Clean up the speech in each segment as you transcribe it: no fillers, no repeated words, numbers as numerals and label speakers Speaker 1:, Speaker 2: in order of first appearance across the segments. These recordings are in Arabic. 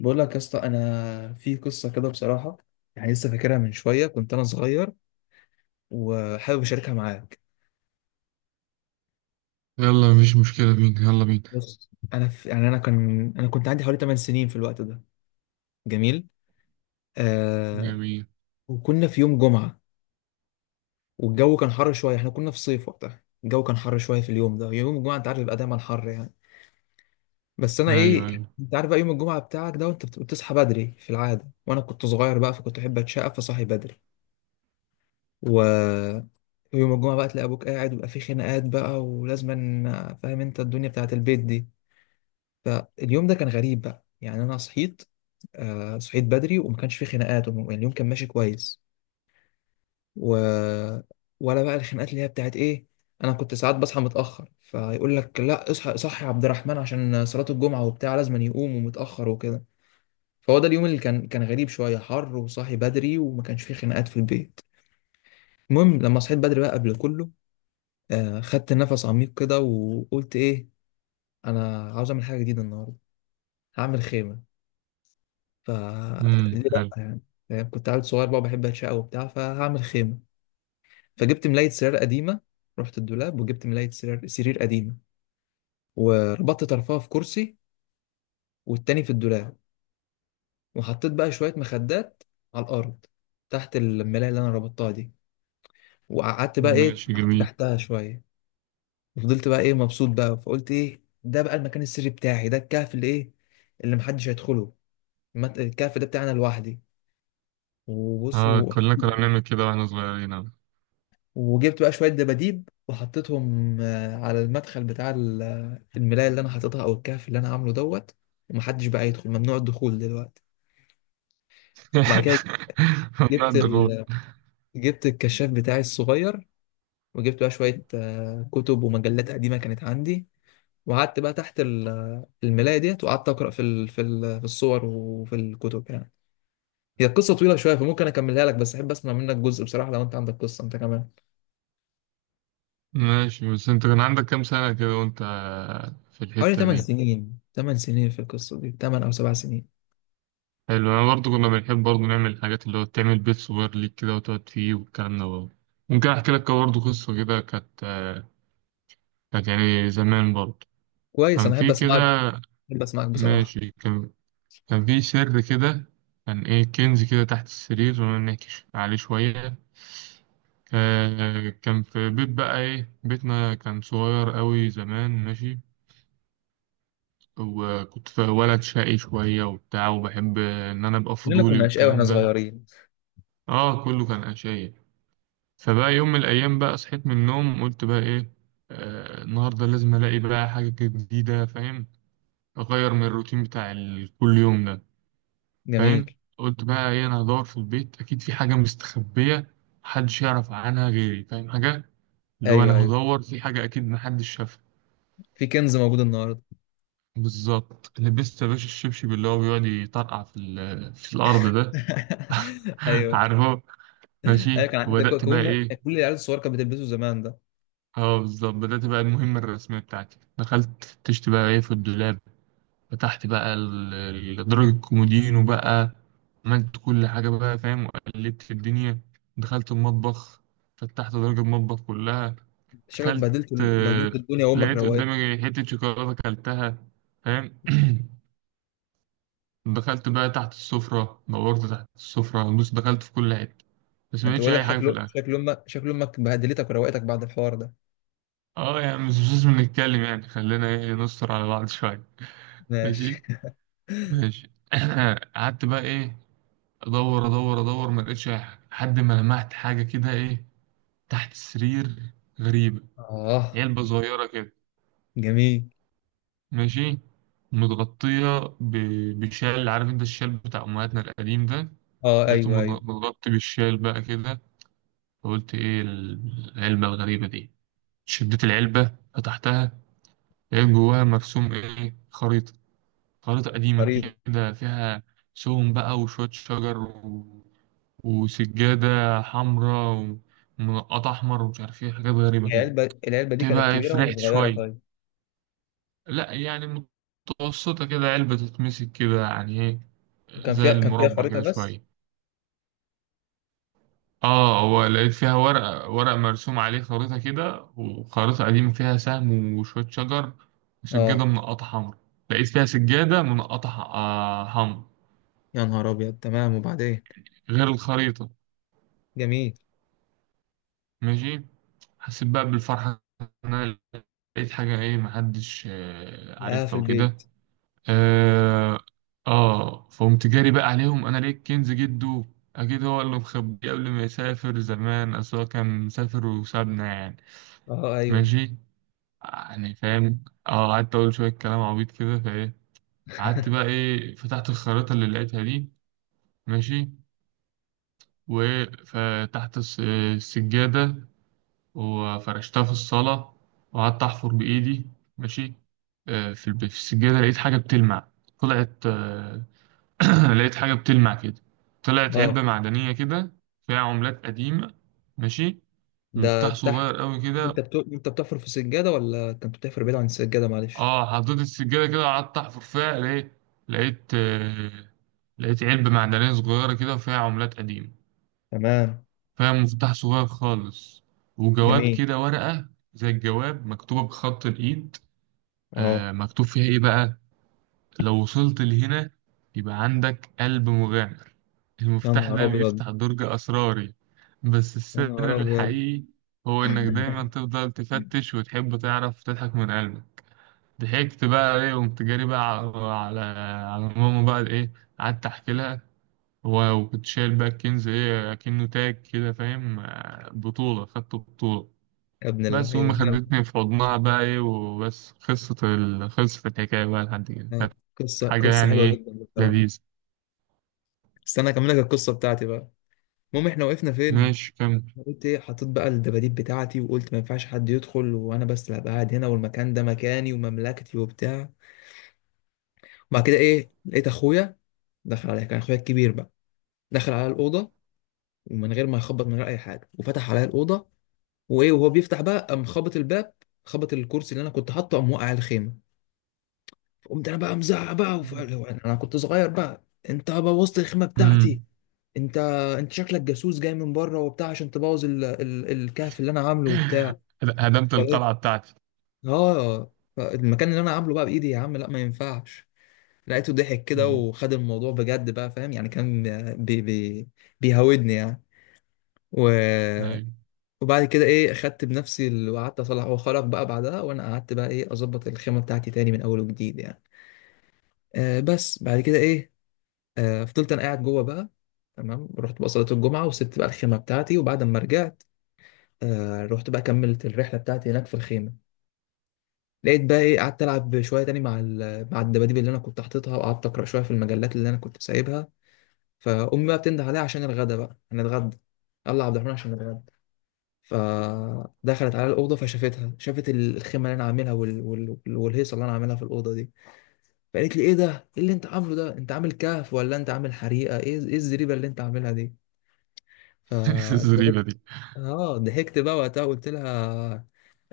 Speaker 1: بقول لك يا اسطى انا في قصه كده بصراحه. لسه فاكرها من شويه، كنت انا صغير وحابب اشاركها معاك.
Speaker 2: يلا، مفيش مشكلة بينا، يلا بينا.
Speaker 1: بص، انا في يعني انا كان انا كنت عندي حوالي 8 سنين في الوقت ده. جميل. آه.
Speaker 2: جميل.
Speaker 1: وكنا في يوم جمعه، والجو كان حر شويه، احنا كنا في صيف وقتها، الجو كان حر شويه في اليوم ده، يوم الجمعه انت عارف بيبقى دايما حر يعني. بس انا
Speaker 2: أيوه
Speaker 1: ايه،
Speaker 2: أيوه.
Speaker 1: انت عارف بقى يوم الجمعه بتاعك ده وانت بتصحى بدري في العاده، وانا كنت صغير بقى، فكنت احب اتشقى فصحي بدري. و ويوم الجمعة بقى تلاقي أبوك قاعد ويبقى في خناقات بقى، ولازما فاهم أنت الدنيا بتاعت البيت دي. فاليوم ده كان غريب بقى، يعني أنا صحيت، آه، صحيت بدري وما كانش في خناقات يعني اليوم كان ماشي كويس. و... ولا بقى الخناقات اللي هي بتاعت إيه، أنا كنت ساعات بصحى متأخر فيقول لك لا اصحى، صحي يا عبد الرحمن عشان صلاة الجمعة وبتاع، لازما يقوم، ومتأخر وكده. فهو ده اليوم اللي كان غريب شوية، حر وصاحي بدري وما كانش فيه خناقات في البيت. المهم لما صحيت بدري بقى قبل كله، آه، خدت نفس عميق كده وقلت ايه، انا عاوز اعمل حاجه جديده النهارده، هعمل خيمه. ف ليه لا
Speaker 2: حلو.
Speaker 1: يعني؟ فاهم؟ كنت عيل صغير بقى بحب اتشقى وبتاع، فهعمل خيمه. فجبت ملايه سرير قديمه، رحت الدولاب وجبت ملايه سرير قديمه، وربطت طرفها في كرسي والتاني في الدولاب، وحطيت بقى شويه مخدات على الارض تحت الملايه اللي انا ربطتها دي، وقعدت بقى ايه،
Speaker 2: ماشي،
Speaker 1: قعدت
Speaker 2: جميل.
Speaker 1: تحتها شويه. فضلت بقى ايه مبسوط بقى، فقلت ايه ده بقى، المكان السري بتاعي ده، الكهف اللي ايه، اللي محدش هيدخله. الكهف ده بتاعنا لوحدي. وبص
Speaker 2: آه، كلنا كنا بنعمل كده وإحنا صغيرين أهو.
Speaker 1: وجبت بقى شوية دباديب وحطيتهم، على المدخل بتاع الملاية اللي انا حاططها، او الكهف اللي انا عامله دوت. ومحدش بقى يدخل، ممنوع الدخول دلوقتي. وبعد كده
Speaker 2: والله
Speaker 1: جبت
Speaker 2: الضغوط.
Speaker 1: ال... جبت الكشاف بتاعي الصغير، وجبت بقى شوية كتب ومجلات قديمة كانت عندي، وقعدت بقى تحت الملاية ديت، وقعدت أقرأ في الصور وفي الكتب يعني. هي القصة طويلة شوية فممكن أكملها لك، بس أحب أسمع منك جزء بصراحة لو أنت عندك قصة أنت كمان.
Speaker 2: ماشي، بس أنت كان عندك كام سنة كده وأنت في
Speaker 1: حوالي
Speaker 2: الحتة
Speaker 1: 8
Speaker 2: دي؟
Speaker 1: سنين، 8 سنين في القصة دي، 8 أو 7 سنين.
Speaker 2: حلو. أنا برضو كنا بنحب برضو نعمل الحاجات اللي هو تعمل بيت صغير ليك كده وتقعد فيه والكلام ده برضو. ممكن أحكي لك برضو قصة كده. كانت كانت يعني زمان برضو.
Speaker 1: كويس،
Speaker 2: كان
Speaker 1: أنا أحب
Speaker 2: في
Speaker 1: أسمعك،
Speaker 2: كده.
Speaker 1: أحب أسمعك بصراحة.
Speaker 2: ماشي. كان في سر كده. كان إيه، كنز كده تحت السرير، ونكش عليه شوية. كان في بيت بقى إيه، بيتنا كان صغير أوي زمان، ماشي. وكنت في ولد شقي شوية وبتاع، وبحب إن أنا أبقى
Speaker 1: كلنا
Speaker 2: فضولي
Speaker 1: كنا أشقياء وإحنا
Speaker 2: والكلام ده.
Speaker 1: صغيرين.
Speaker 2: آه، كله كان أشياء. فبقى يوم من الأيام بقى صحيت من النوم، قلت بقى إيه، آه، النهاردة لازم ألاقي بقى حاجة جديدة، فاهم؟ أغير من الروتين بتاع كل يوم ده.
Speaker 1: جميل.
Speaker 2: فاهم؟ قلت بقى ايه، انا هدور في البيت، اكيد في حاجه مستخبيه محدش يعرف عنها غيري، فاهم؟ حاجه اللي هو انا
Speaker 1: أيوه أيوه،
Speaker 2: هدور في حاجه اكيد محدش شافها.
Speaker 1: في كنز موجود النهاردة.
Speaker 2: بالظبط، لبست يا باشا الشبشب اللي هو بيقعد يطرقع في في الارض ده.
Speaker 1: أيوه.
Speaker 2: عارفه. ماشي،
Speaker 1: أيوه كان عندك
Speaker 2: وبدات بقى ايه.
Speaker 1: كل العيال الصغيرة كانت بتلبسه زمان ده.
Speaker 2: اه بالظبط، بدات بقى المهمه الرسميه بتاعتي. دخلت تشت بقى ايه في الدولاب، فتحت بقى درج الكومودينو بقى، عملت كل حاجة بقى، فاهم؟ وقلبت في الدنيا. دخلت المطبخ، فتحت درج المطبخ كلها.
Speaker 1: شكلك
Speaker 2: أكلت
Speaker 1: بهدلت الدنيا وأمك
Speaker 2: لقيت
Speaker 1: روقت.
Speaker 2: قدامي حتة شوكولاتة أكلتها، فاهم؟ دخلت بقى تحت السفرة، دورت تحت السفرة، بص دخلت في كل حتة، بس ما
Speaker 1: انت
Speaker 2: لقيتش
Speaker 1: بقول لك
Speaker 2: أي حاجة في
Speaker 1: شكله،
Speaker 2: الآخر.
Speaker 1: شكل امك، شكل امك بهدلتك وروقتك بعد الحوار ده.
Speaker 2: اه، يعني مش لازم نتكلم، يعني خلينا ايه نستر على بعض شوية. ماشي.
Speaker 1: ماشي.
Speaker 2: ماشي. قعدت بقى ايه، ادور ادور ادور، ما لقيتش اي حاجه، لحد ما لمحت حاجه كده ايه، تحت السرير، غريبه،
Speaker 1: اه.
Speaker 2: علبه صغيره كده.
Speaker 1: جميل.
Speaker 2: ماشي. متغطيه بشال، عارف انت الشال بتاع امهاتنا القديم ده.
Speaker 1: اه
Speaker 2: لقيته
Speaker 1: ايوه ايوه.
Speaker 2: متغطي بالشال بقى كده. فقلت ايه العلبه الغريبه دي؟ شديت العلبه، فتحتها، لقيت جواها مرسوم ايه، خريطه. خريطه قديمه
Speaker 1: خريطه؟
Speaker 2: كده فيها سهم بقى وشويه شجر، وسجادة حمراء، ومنقطة أحمر، ومش عارف إيه، حاجات غريبة كده.
Speaker 1: العلبه دي كانت
Speaker 2: تبقى إيه،
Speaker 1: كبيره ولا
Speaker 2: فرحت
Speaker 1: صغيره
Speaker 2: شوية.
Speaker 1: طيب؟
Speaker 2: لأ يعني، متوسطة كده، علبة تتمسك كده يعني إيه،
Speaker 1: وكان
Speaker 2: زي
Speaker 1: كان فيها
Speaker 2: المربع
Speaker 1: خريطه
Speaker 2: كده
Speaker 1: بس؟
Speaker 2: شوية. آه، هو لقيت فيها ورق، ورق مرسوم عليه خريطة كده، وخريطة قديمة فيها سهم وشوية شجر
Speaker 1: اه.
Speaker 2: وسجادة منقطة حمراء. لقيت فيها سجادة منقطة حمراء،
Speaker 1: يا نهار ابيض، تمام، وبعدين؟
Speaker 2: غير الخريطة.
Speaker 1: جميل.
Speaker 2: ماشي. حسيت بقى بالفرحة إن أنا لقيت حاجة إيه محدش
Speaker 1: اه، في
Speaker 2: عارفها وكده.
Speaker 1: البيت.
Speaker 2: آه, فقمت جاري بقى عليهم، أنا لقيت كنز جده، أكيد هو اللي مخبيه قبل ما يسافر زمان، أصل هو كان مسافر وسابنا يعني.
Speaker 1: اه ايوه.
Speaker 2: ماشي. يعني فاهم، قعدت أقول شوية كلام عبيط كده، فإيه، قعدت بقى إيه فتحت الخريطة اللي لقيتها دي. ماشي. وفتحت السجادة، وفرشتها في الصالة، وقعدت أحفر بإيدي. ماشي. في في السجادة لقيت حاجة بتلمع. طلعت لقيت حاجة بتلمع كده، طلعت علبة
Speaker 1: اه.
Speaker 2: معدنية كده فيها عملات قديمة. ماشي.
Speaker 1: ده
Speaker 2: ومفتاح
Speaker 1: تحت.
Speaker 2: صغير قوي كده.
Speaker 1: انت بتحفر في السجاده ولا كنت بتحفر بعيد عن السجاده؟ معلش.
Speaker 2: اه، حطيت السجادة كده، قعدت أحفر فيها، لقيت آه، لقيت علبة معدنية صغيرة كده فيها عملات قديمة،
Speaker 1: تمام.
Speaker 2: فيها مفتاح صغير خالص، وجواب
Speaker 1: جميل.
Speaker 2: كده، ورقة زي الجواب مكتوبة بخط الإيد.
Speaker 1: اه.
Speaker 2: مكتوب فيها إيه بقى: لو وصلت لهنا، يبقى عندك قلب مغامر،
Speaker 1: يا
Speaker 2: المفتاح
Speaker 1: نهار
Speaker 2: ده
Speaker 1: ابيض.
Speaker 2: بيفتح درج أسراري، بس
Speaker 1: يا
Speaker 2: السر
Speaker 1: نهار ابيض.
Speaker 2: الحقيقي هو إنك دايما تفضل تفتش وتحب تعرف تضحك من قلبك. ضحكت بقى إيه، وقمت جاري بقى على ماما بقى إيه، قعدت أحكي لها. وكنت شايل بقى الكنز إيه كأنه تاج كده، فاهم، بطولة، خدت بطولة.
Speaker 1: يا ابن
Speaker 2: بس وأمي
Speaker 1: اللعيبه.
Speaker 2: خدتني في حضنها بقى إيه، وبس خلصت خلصت الحكاية بقى لحد كده، كانت
Speaker 1: آه،
Speaker 2: حاجة
Speaker 1: قصة
Speaker 2: يعني
Speaker 1: حلوة
Speaker 2: إيه،
Speaker 1: جدا بصراحة.
Speaker 2: لذيذة.
Speaker 1: استنى أكمل لك القصة بتاعتي بقى. المهم إحنا وقفنا فين؟
Speaker 2: ماشي، كمل.
Speaker 1: قلت إيه، حطيت بقى الدباديب بتاعتي وقلت ما ينفعش حد يدخل، وأنا بس اللي هبقى قاعد هنا، والمكان ده مكاني ومملكتي وبتاع. وبعد كده إيه، لقيت أخويا دخل عليا، كان أخويا الكبير بقى، دخل على الأوضة ومن غير ما يخبط، من غير أي حاجة، وفتح عليا الأوضة، وإيه وهو بيفتح بقى قام خبط الباب، خبط الكرسي اللي أنا كنت حاطه، قام وقع على الخيمة. قمت أنا بقى مزعق بقى أنا كنت صغير بقى. أنت بوظت الخيمة بتاعتي.
Speaker 2: مم.
Speaker 1: انت انت شكلك جاسوس جاي من بره وبتاع عشان تبوظ الكهف اللي انا عامله وبتاع.
Speaker 2: هدمت
Speaker 1: فلقيت،
Speaker 2: القلعة بتاعتي.
Speaker 1: اه، المكان اللي انا عامله بقى بايدي يا عم، لا ما ينفعش. لقيته ضحك كده
Speaker 2: مم.
Speaker 1: وخد الموضوع بجد بقى، فاهم يعني، كان بي... بي... بيهودني يعني. و...
Speaker 2: أيوة.
Speaker 1: وبعد كده ايه، خدت بنفسي وقعدت اصلح، هو خرج بقى بعدها وانا قعدت بقى ايه اظبط الخيمه بتاعتي تاني من اول وجديد يعني. آه، بس بعد كده ايه، آه، فضلت انا قاعد جوه بقى. تمام، رحت بقى صلاه الجمعه وسبت بقى الخيمه بتاعتي، وبعد ما رجعت آه رحت بقى كملت الرحله بتاعتي هناك في الخيمه. لقيت بقى ايه، قعدت العب شويه تاني مع مع الدباديب اللي انا كنت حاططها، وقعدت اقرا شويه في المجلات اللي انا كنت سايبها. فامي بقى بتنده عليا عشان الغدا بقى هنتغدى، يلا يا عبد الرحمن عشان نتغدى. فدخلت على الاوضه فشافتها، شافت الخيمه اللي انا عاملها والهيصه اللي انا عاملها في الاوضه دي. فقالت لي ايه ده، ايه اللي انت عامله ده، انت عامل كهف ولا انت عامل حريقه، ايه ايه الزريبه اللي انت عاملها دي؟ فضحكت،
Speaker 2: الزريبة دي.
Speaker 1: اه ضحكت بقى وقتها قلت لها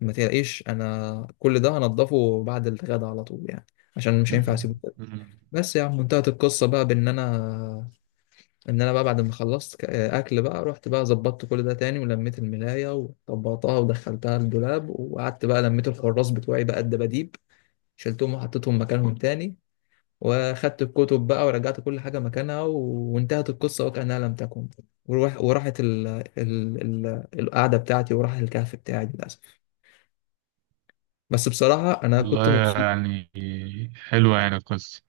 Speaker 1: ما تلاقيش، انا كل ده هنضفه بعد الغدا على طول يعني، عشان مش هينفع اسيبه كده.
Speaker 2: مم.
Speaker 1: بس يا عم انتهت القصه بقى بان انا، ان انا بقى بعد ما خلصت اكل بقى، رحت بقى ظبطت كل ده تاني، ولميت الملايه وطبقتها ودخلتها الدولاب، وقعدت بقى لميت الحراس بتوعي بقى الدباديب، شلتهم وحطيتهم مكانهم تاني، واخدت الكتب بقى ورجعت كل حاجه مكانها. وانتهت القصه وكانها لم تكن. وراحت ال... القعده بتاعتي وراح الكهف بتاعي للاسف. بس بصراحة أنا كنت
Speaker 2: والله،
Speaker 1: مبسوط،
Speaker 2: يعني حلوة يعني القصة.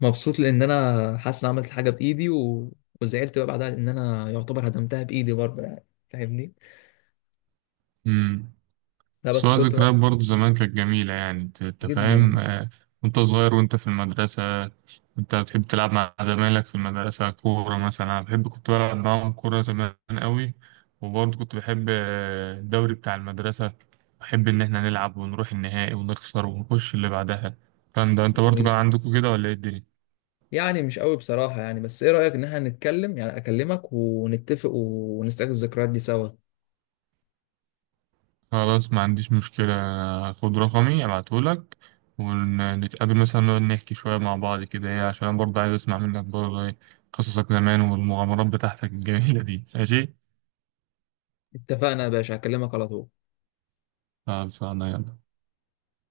Speaker 1: مبسوط لان انا حاسس ان عملت حاجه بايدي، وزعلت بقى بعدها لان انا يعتبر هدمتها بايدي برضه يعني، فاهمني؟
Speaker 2: مم.
Speaker 1: لا بس
Speaker 2: سواء
Speaker 1: كنت
Speaker 2: ذكريات
Speaker 1: وقت،
Speaker 2: برضو زمان كانت جميلة، يعني انت
Speaker 1: جدا.
Speaker 2: فاهم، وانت صغير وانت في المدرسة، انت بتحب تلعب مع زمايلك في المدرسة كورة مثلا. انا بحب، كنت بلعب معاهم كورة زمان قوي. وبرضو كنت بحب الدوري بتاع المدرسة. بحب ان احنا نلعب ونروح النهائي ونخسر ونخش اللي بعدها. الكلام ده انت برضو كان
Speaker 1: يعني
Speaker 2: عندكم كده ولا ايه الدنيا؟
Speaker 1: مش قوي بصراحه يعني، بس ايه رايك ان احنا نتكلم، يعني اكلمك ونتفق ونستعيد الذكريات دي سوا.
Speaker 2: خلاص، ما عنديش مشكلة، خد رقمي ابعتهولك، ونتقابل مثلا، نقعد نحكي شوية مع بعض كده ايه، عشان أنا برضه عايز اسمع منك برضه ايه قصصك زمان والمغامرات بتاعتك الجميلة دي، ماشي.
Speaker 1: اتفقنا يا باشا، هكلمك على طول.
Speaker 2: خلاص، انا يلا.